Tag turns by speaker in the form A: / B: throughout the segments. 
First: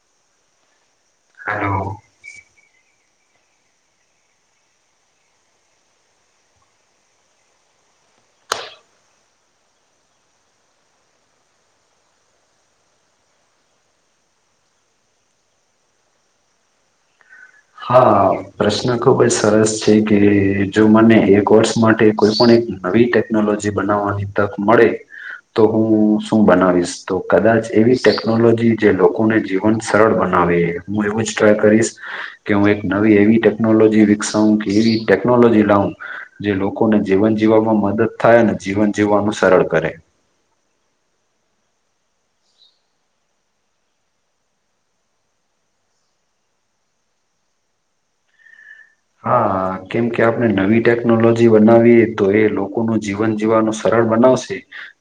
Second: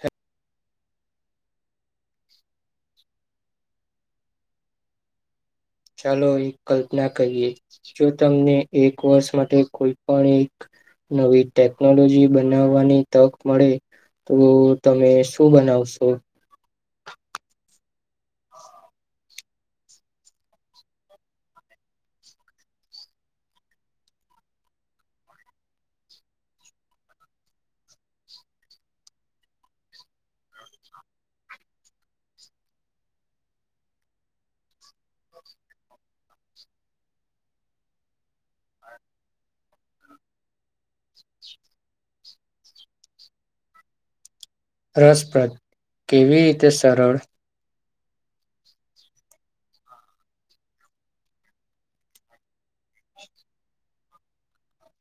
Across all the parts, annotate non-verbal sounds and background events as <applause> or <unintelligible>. A: હેપ
B: hello.
A: ચાલો એક કલ્પના કરીએ જો તમને એક વર્ષ માટે કોઈ પણ એક નવી ટેકનોલોજી બનાવવાની તક મળે. તો તમે શું બનાવશો?
B: હા પ્રશ્ન ખુબ જ સરસ છે કે જો મને એક વર્ષ માટે કોઈ પણ એક નવી ટેકનોલોજી બનાવવાની તક મળે તો હું શું બનાવીશ તો કદાચ એવી ટેકનોલોજી જે લોકોને જીવન સરળ બના હું એવું જ ટ્રાય કરીશ, કે હું એક નવી એવી ટેકનોલોજી વિકસાવ કે એવી ટેકનોલોજી લાવ જે લોકોને જીવન જીવવામાં મદદ થાય અનેને જીવન જીવવાનું સરળ કરે,
A: રસપ્રદ કેવી રીતે સરળ?
B: હા હા હ કેમ કે આપણે નવી ટેકનોલોજી બનાવીએ તો એ લોકોનું જીવન જીવવાનું સરળ બનાવશે,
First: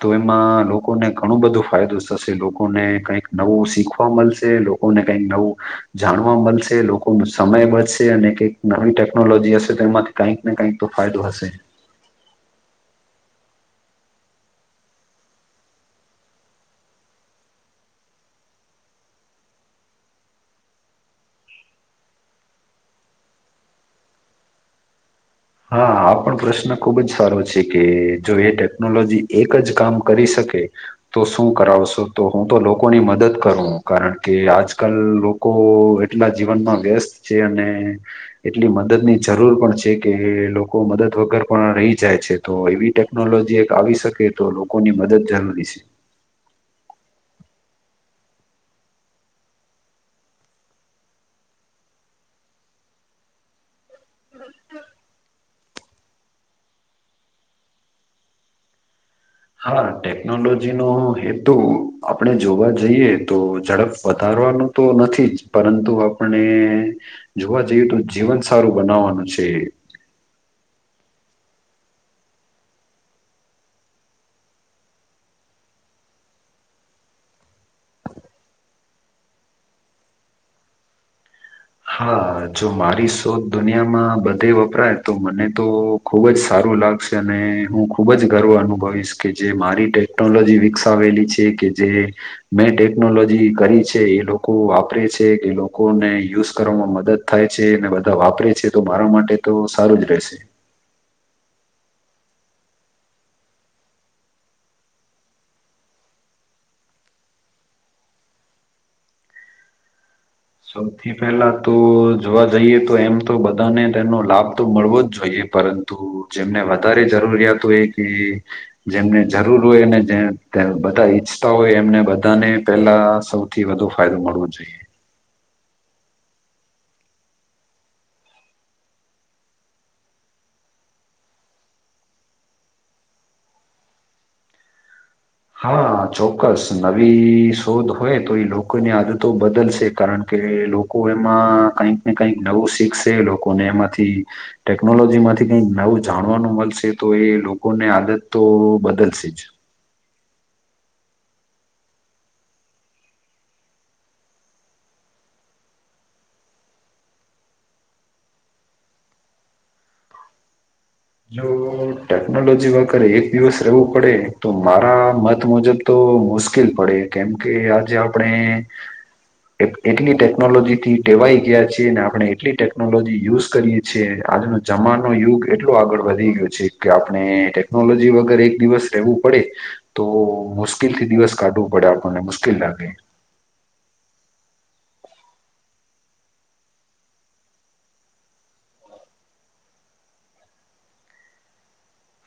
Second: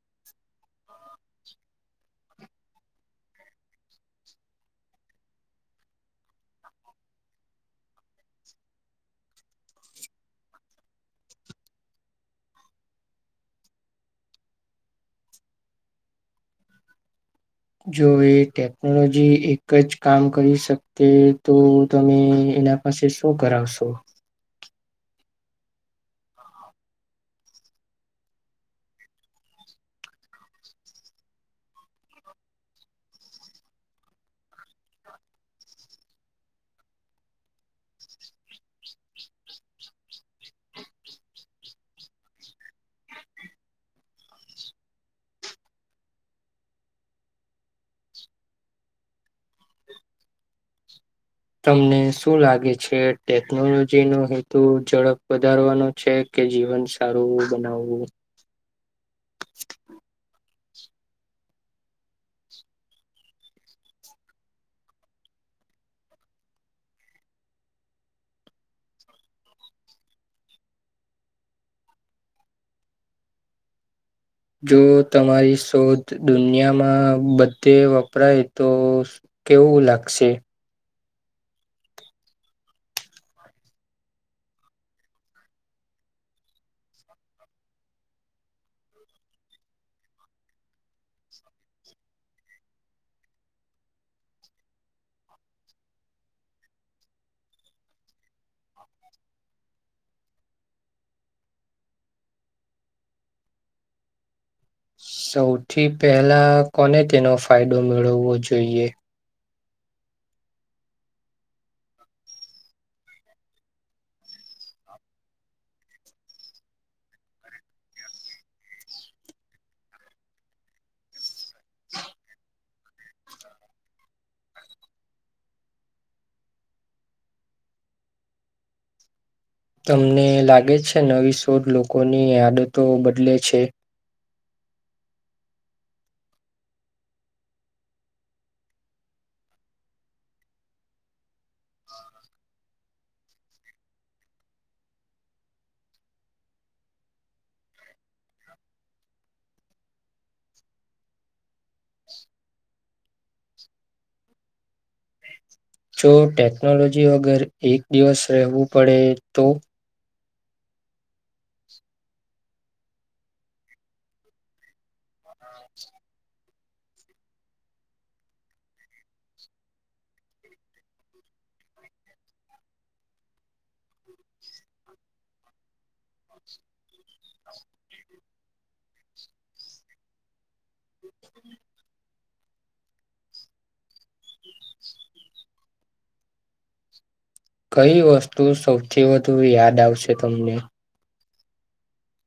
B: તો એમાં લોકોને ઘણું બધું ફાયદો થશે લોકોને કઈક નવું શીખવા મળશે, લોકોને કઈક નવું જાણવા મળશે લોકો ન સમય બશે અને કઈક નવી ટેકનોલોજી હશે તેમાંથી કઈક ને કઈક તો ફાયદો હશે,
A: જો એ ટેકનોલોજી એક જ કામ કરી શકતે તો તમે એના પાસે શું કરાવશો?
B: હા આ પણ પ્રશ્ન ખુબ જ સારો છે, કે જો એ ટેકનોલોજી એક જ કામ કરી શકે તો શું કરાવશો? તો હું તો લોકોની મદદ કરું કારણ કે આજકાલ લોકો એટલા જીવનમાં વ્યસ્ત છે, અને એટલી મદદની જરૂર પણ છે. કે લોકો મદદ વગર પણ રહી જાય છે, તો એવી ટેકનોલોજી એક આવી શકે તો લોકોની મદ જ જરૂરી છે.
A: તમને શું લાગે છે ટેકનોલોજી નો હેતુ ઝડપ વધારવાનો છે કે જીવન સારું બનાવવું?
B: હા ટેકનોલોજી નો હેતુ આપણે જોવા જઈએ તો ઝડપ વધારવાનો તો નથી, જ પરંતુ આપણે જોવા જઈએ તો જીવન સારું બનાવવાનું છે, <unintelligible>
A: જો તમારી શોધ દુનિયામાં બધે વપરાય તો, કેવું લાગશે?
B: હા, જો મારી શોધ દુનિયામાં બધે વપરાય તો મને તો ખુબ જ સારું, લાગશે અને હું ખુબ જ ગર્વ અનુભવીશ કે જે મારી ટેકનોલોજી વિકસાવેલી છે, કે જે મેં ટેકનોલોજી કરી છે એ લોકો વાપરે છે કે લોકોને યુઝ કરવામાં મદદ થાય છે, અને બધા વાપરે છે તો મારા માટે તો સારું જ રહેશે.
A: સૌથી પહેલા કોને તેનો ફાયદો મેળવવો જોઈએ?
B: સૌથી પેલા તો જોવા જઈએ તો એમ તો બધાને તેનો લાભ તો મળવો જ જોઈએ, પરંતુ જેમને વધારે જરૂરિયાત હોય કે જેમને જરૂર હોયને જે બધા ઈચ્છતા હોય એમને બધાને પેલા સૌથી વધુ ફાયદો મળવો જોઈએ.
A: તમને લાગે છે નવી શોધ લોકોની આદતો બદલે છે?
B: <unintelligible> હા, ચોક્કસ નવી શોધ હોય તો એ લોકોની આદતો બદલશે કારણ કે કે લોકો એમાં કઈક ને કઈક નવું શીખશે, લોકોને એમાંથી ટેકનોલોજીમાં થી કઈ નવું જાણવાનું મળશે, તો એ લોકોને આદત તો બદલશે જ
A: જો ટેકનોલોજી વગર એક દિવસ રહેવું પડે તો?
B: જો ટેકનોલોજી વગરે એક દિવસ રહેવું પડે તો મારા મત મુજબ તો બ મુશ્કેલ પડે કેમ કે, આજે આપણે એટલી ટેકનોલોજી થી ટેવાઈ ગયા છીએ, ને આપણે એટલી ટેકનોલોજી યુઝ કરીએ છએ આજનો જમાનો યુગ એટ આગળ વધી ગયો છે, કે આપણે ટેકનોલોજી વગર એક દિવસ રહેવું પડે તો મુશ્કેલથી દિવસ કાઢવું પડે આપણને મુશ્કેલ લાગે.
A: કઈ વસ્તુ સૌથી વધુ યાદ આવશે તમને?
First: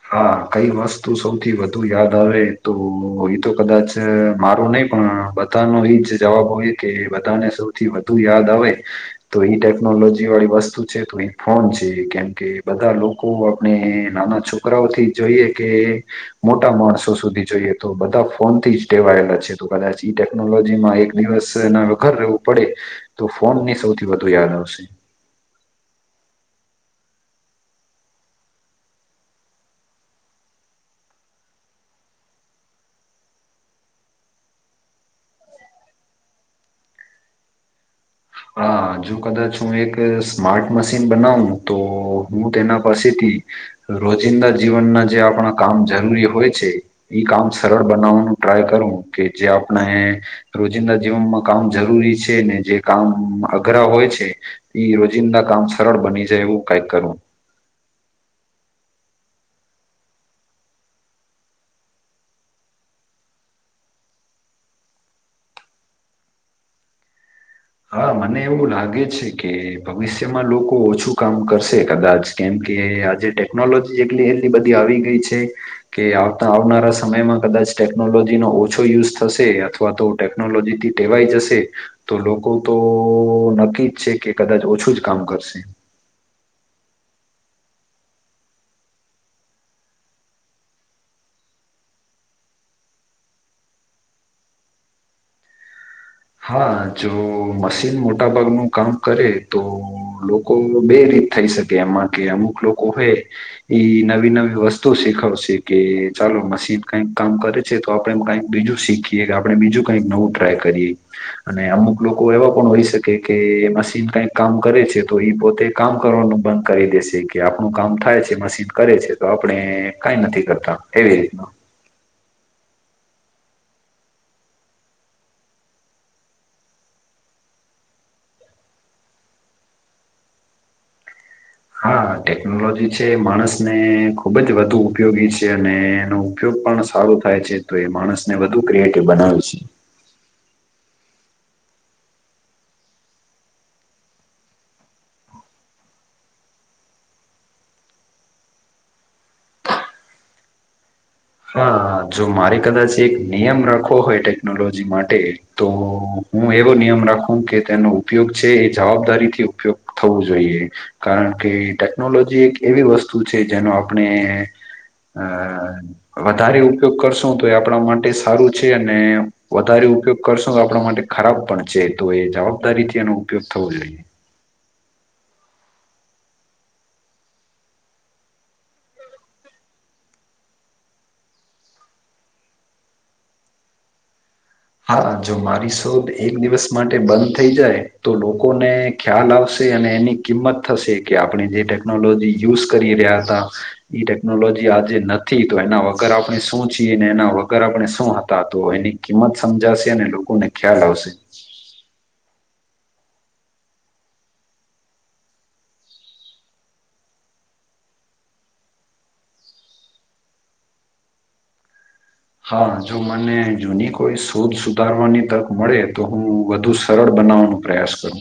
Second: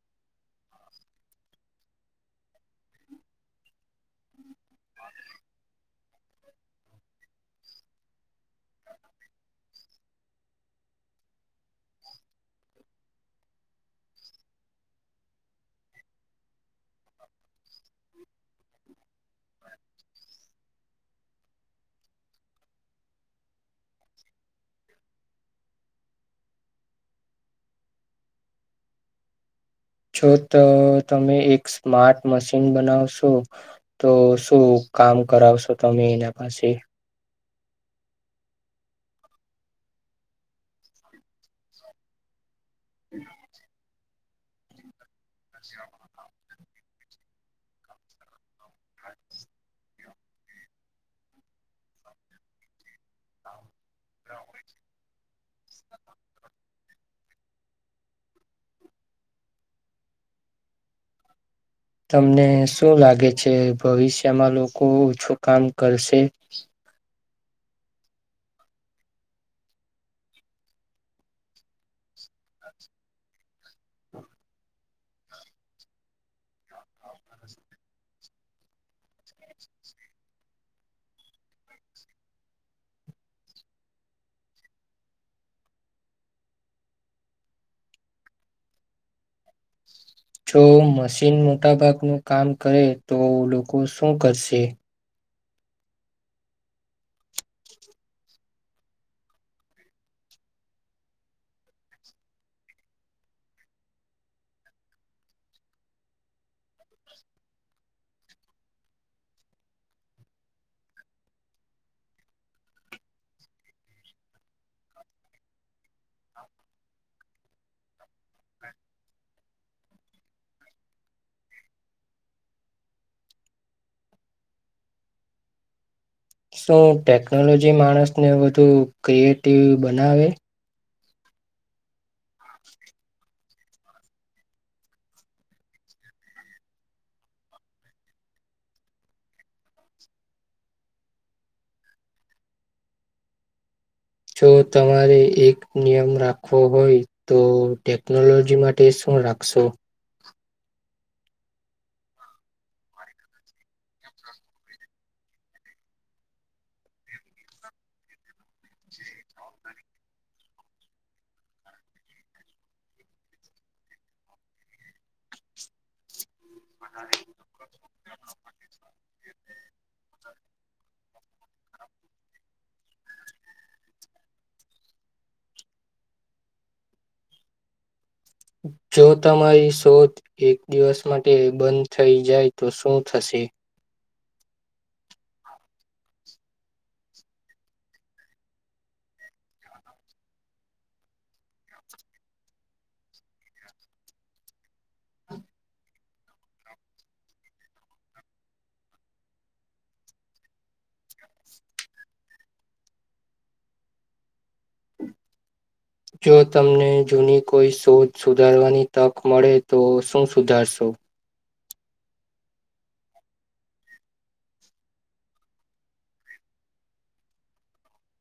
B: હા, કઈ વસ્તુ સૌથી વધુ યાદ આવે તો એ તો કદાચ મારો નહી પણ બધાનો એ જ જવાબ હોય કે, બધાને સૌથી વધુ યાદ આવે તો એટેપ ટેનોલોજી વાળી વસ્તુ છે તો અ ફોન છે, કેમ કે બધા લોકો આપણે નાના છોક છોકરાઓથી જોઈએ કે મોટા માણસો સુધી જોઈએ તો બધા ફોનથી જ ટેવાયેલા છે તો કદાચ ટેકનોલોજીમાં એક દિવસ ના વઘર રહેવું પડે તો ફોન ની સૌથી વધુ યાદ આવે પછી
A: જો તો તમે એક સ્માર્ટ મશીન બનાવશો તો શું કામ કરાવશો તમે એના પાછી
B: હા જો કદાચ હું એક સ્માર્ટ મશીન બનાવું તો હું તેના પાસેથી રોજિંદા જીવનના જે આપણા કામ જરૂરી હોય છે એ કામ સરળ બનાવવાનું ટ્રાય કરવું કે જે આપણે રોજિંદા જીવનમાં કામ જરૂરી છે ને જે કામ અઘરા હોય છે એ રોજિંદા કામ સરળ બની જાય એવું કઈક કરવું
A: તમને શું લાગે છે ભવિષ્યમાં લોકો ઓછું કામ કરશે
B: હા મને એવું લાગે છે કે ભવિષ્યમાં લોકો ઓછું કામ કરશે કદાચ કેમ. કે આજે ટેકનોલોજી જેટલી એટલી બધી આવી ગઈ છે કે આવતા આવનારા સમયમાં કદાચ ટેકનોલોજી ન ઓછો યુઝ થશે અથવા તો ટેકનોલોજીથી ટેવાઈ જશે તો, લોકો તો નક્કી જ છે કે કદાચ ઓછું જ કામ કરશે
A: જો મશીન મોટા ભાગનું કામ કરે તો લોકો શું કરશે
B: હા જો મશીન મોટા ભાગનું કામ કરે તો લોકો બે રી થઈ શકે એમાં કે અમુક લોકો હવે ઈ નવી નવી વસ્તુ શીખવશે કે ચાલો મશીન કઈક કામ કરે છે તો આપડે કઈક બીજું શીખીએ કે આપડે બીજું કઈક નવું ટ્રાય કરીએ અને અમુક લોકો એવા પણ હોય શકે કે મશીન કઈક કામ કરે છે તો એ પોતે કામ કર કરવાનું બંધ કરી દેશે કે આપણું કામ થાય છે મશીન કરે છે તો આપણે કઈ નથી કરતા તે રીતના
A: શું ટેકનોલોજી માણસને વધુ ક્રિએટિવ બનાવે
B: હા ટેકનોલોજી છે માણસ ને ખૂબ જ વધુ ઉપયોગી છે અને એનો ઉપયોગ પણ સારો થાય છે તો એ માણસને વધુ ક્રિએટિવ બનાવી છે
A: જો તમારે એક નિયમ રાખવો હોય તો ટેકનોલોજી માટે શું રાખશો
B: હા જો મારે કદાચ એક નિયમ રાખવો હોય ટેકનોલોજી માટે તો હું એવો નિયમ રાખું કે તેનો ઉપયોગ છે એ જવાબદારી થી ઉપયોગ થવું જોઈએ કારણ કે ટેકનોલોજી એક એવી વસ્તુ છે જેનો આપણે અ વધારે ઉપયોગ કરશો તો એ આપણા માટે સારું છે અને વધારે ઉપયોગ કરશો તો આપણા માટે ખરાબ પણ છે તો એ જવાબદારીથી એનો ઉપયોગ થવો જ જોઈએ
A: જો તમારી શોધ એક દિવસ માટે બંધ થઈ જાય તો શું થશે <inaudible>
B: હા જો મારી શોધ એક દિવસ માટે બંધ થઈ જાય તો લોકોને ખ્યાલ આવશે અને એની કિંમત થશે કે આપણે જે ટેકનોલોજી યુઝ કરી રહ્યા હતા ઈ ટેકનોલોજી આજે નથી તો એના વગર આપણે શું છીએ ને એના વગર આપણે શું હતા તો એની કિંમત સમજાશે અને લોકોને ખ્યાલ આવશે
A: જો તમને જૂની કોઈ શોધ સુધારવાની તક મળે તો શું સુધારશો
B: હા જો મને જૂની કોઈ શોધ સુધારવાની તક મળે તો હું વધુ સરળ બ બનાવાનો પ્રયાસ કરુ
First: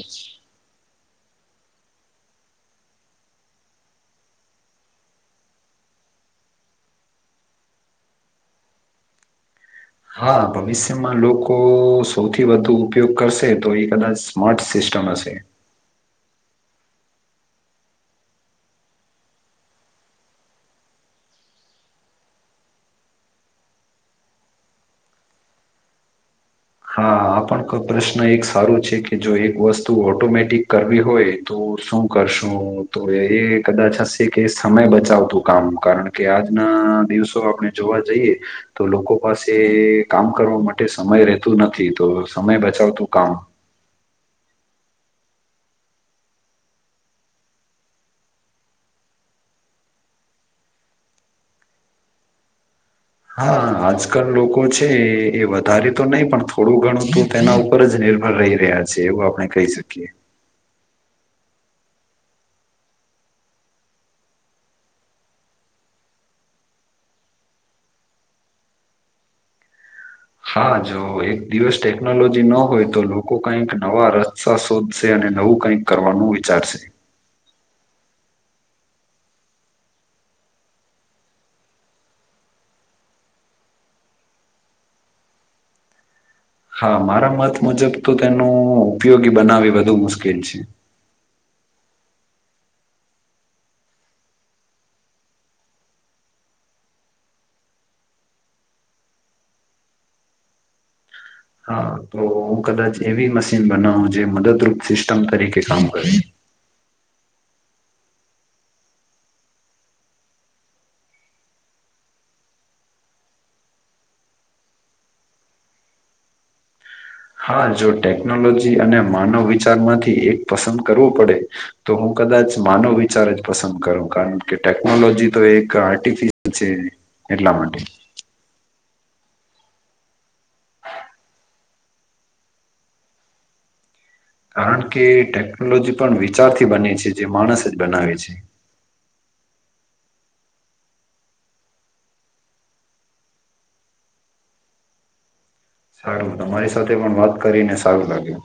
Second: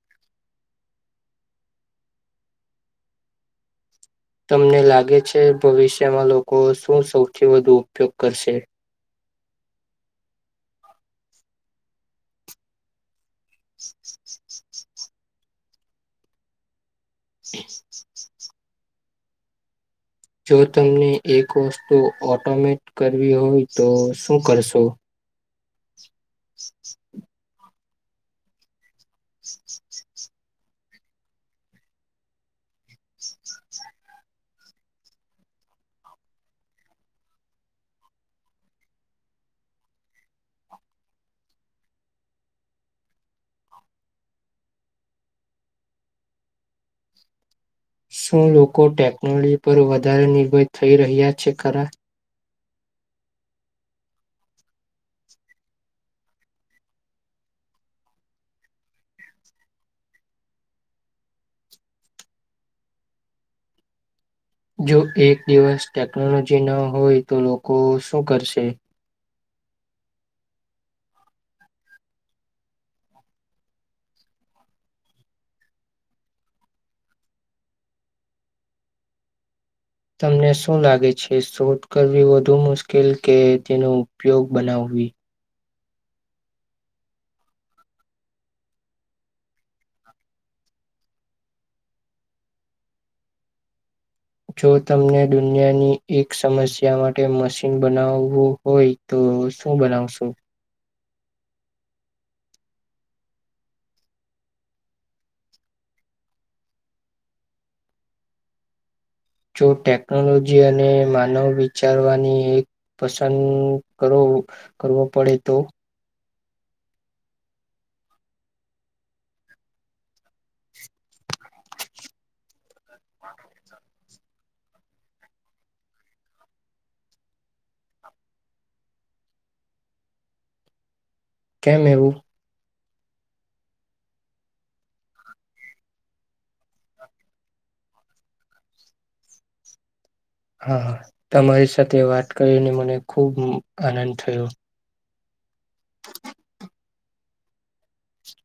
A: તમને લાગે છે ભવિષ્યમાં લોકો શું સૌથી વધુ ઉપયોગ કરશે
B: હા ભવિષ્યમાં લોકો સૌથી વધુ ઉપયોગ કરશે તો એ કદાચ સ્માર્ટ સિસ્ટમ હશે
A: <inaudible> જો તમને એક વસ્તુ ઓટોમેટ કરવી હોય તો શું કરશો
B: હા
A: <inaudible>
B: આ પ્રશ્ન એક સારું છે કે જો એક વસ્તુ ઓટોમેટિક કરવી હોય તો શું કરશું તો એ કદાચ હશે કે સમય બચાવતું હોયે કારણ કે આજના દિવસો આપણે જોવા જઈએ, તો લોકો પાસે કામ કરવા માટે સમય રહેતું નથી તો સમય બચાવતું કામ.
A: શું લોકો ટેકનોલોજી પર વધારે નિર્ભય થઈ રહ્યા છે ખરા.
B: હા આજકાલ લોકો છે એ વધારે તો નહીં પણ થોડું ઘણું તું તેના ઉપર જ ને. નિર્ભર રહી રહ્યા છે એવું આપણે કહી શકીએ.
A: જો એક દિવસ ટેકનોલોજી ન હોય તો લોકો શું કરશે?
B: હા જો એક દિવસ ટેકનોલોજી ન હોય તો લોકો કઈક નવા રસ્તા શોધશે અને અને નવું કંઈક કરવાનું વિચારશે.
A: તમને શું લાગે છે શોટ કરવી વધુ મુશ્કેલ કે તેનો ઉપયોગ બનાવવો? વી.
B: હા મારા મત મુજબ તો તેનું ઉપયોગી બનાવી વધુ મુશ્કેલ છે.
A: જો તમને દુનિયાની એક સમસ્યા માટે મશીન બનાવવું હોય તો તો શું બનાવશું?
B: હા તો હું કદાચ એવી મશીન બનાવું જે મદદરૂપ સિસ્ટમ તરીકે કામ કરશ. <inaudible>
A: જો ટેકનોલોજી અને માનવ વિચારવાની એક પસંદ કરો. કરવો પડે તો?
B: હા જો ટેકનોલોજી અને માનવ વિચાર માંથી એક પસંદ કરવું પડે, તો હું કદાચ માનવ વિચાર જ પસંદ કરો કારણ કે ટેકનોલોજી તો એક આર્ટિફિશયલ છે. એટલા માટે.
A: કેમ એવું?
B: કારણ કે ટેકનોલોજી પણ વિચારથી બને છે જે માણસ જ બનાવે છે. <inaudible>
A: હા તમારી સાથે વાત કરીને મને ખૂબ આનંદ થયો.
B: સારું તમારી સાથે પણ વાત કરીને સારું લાગ્યું.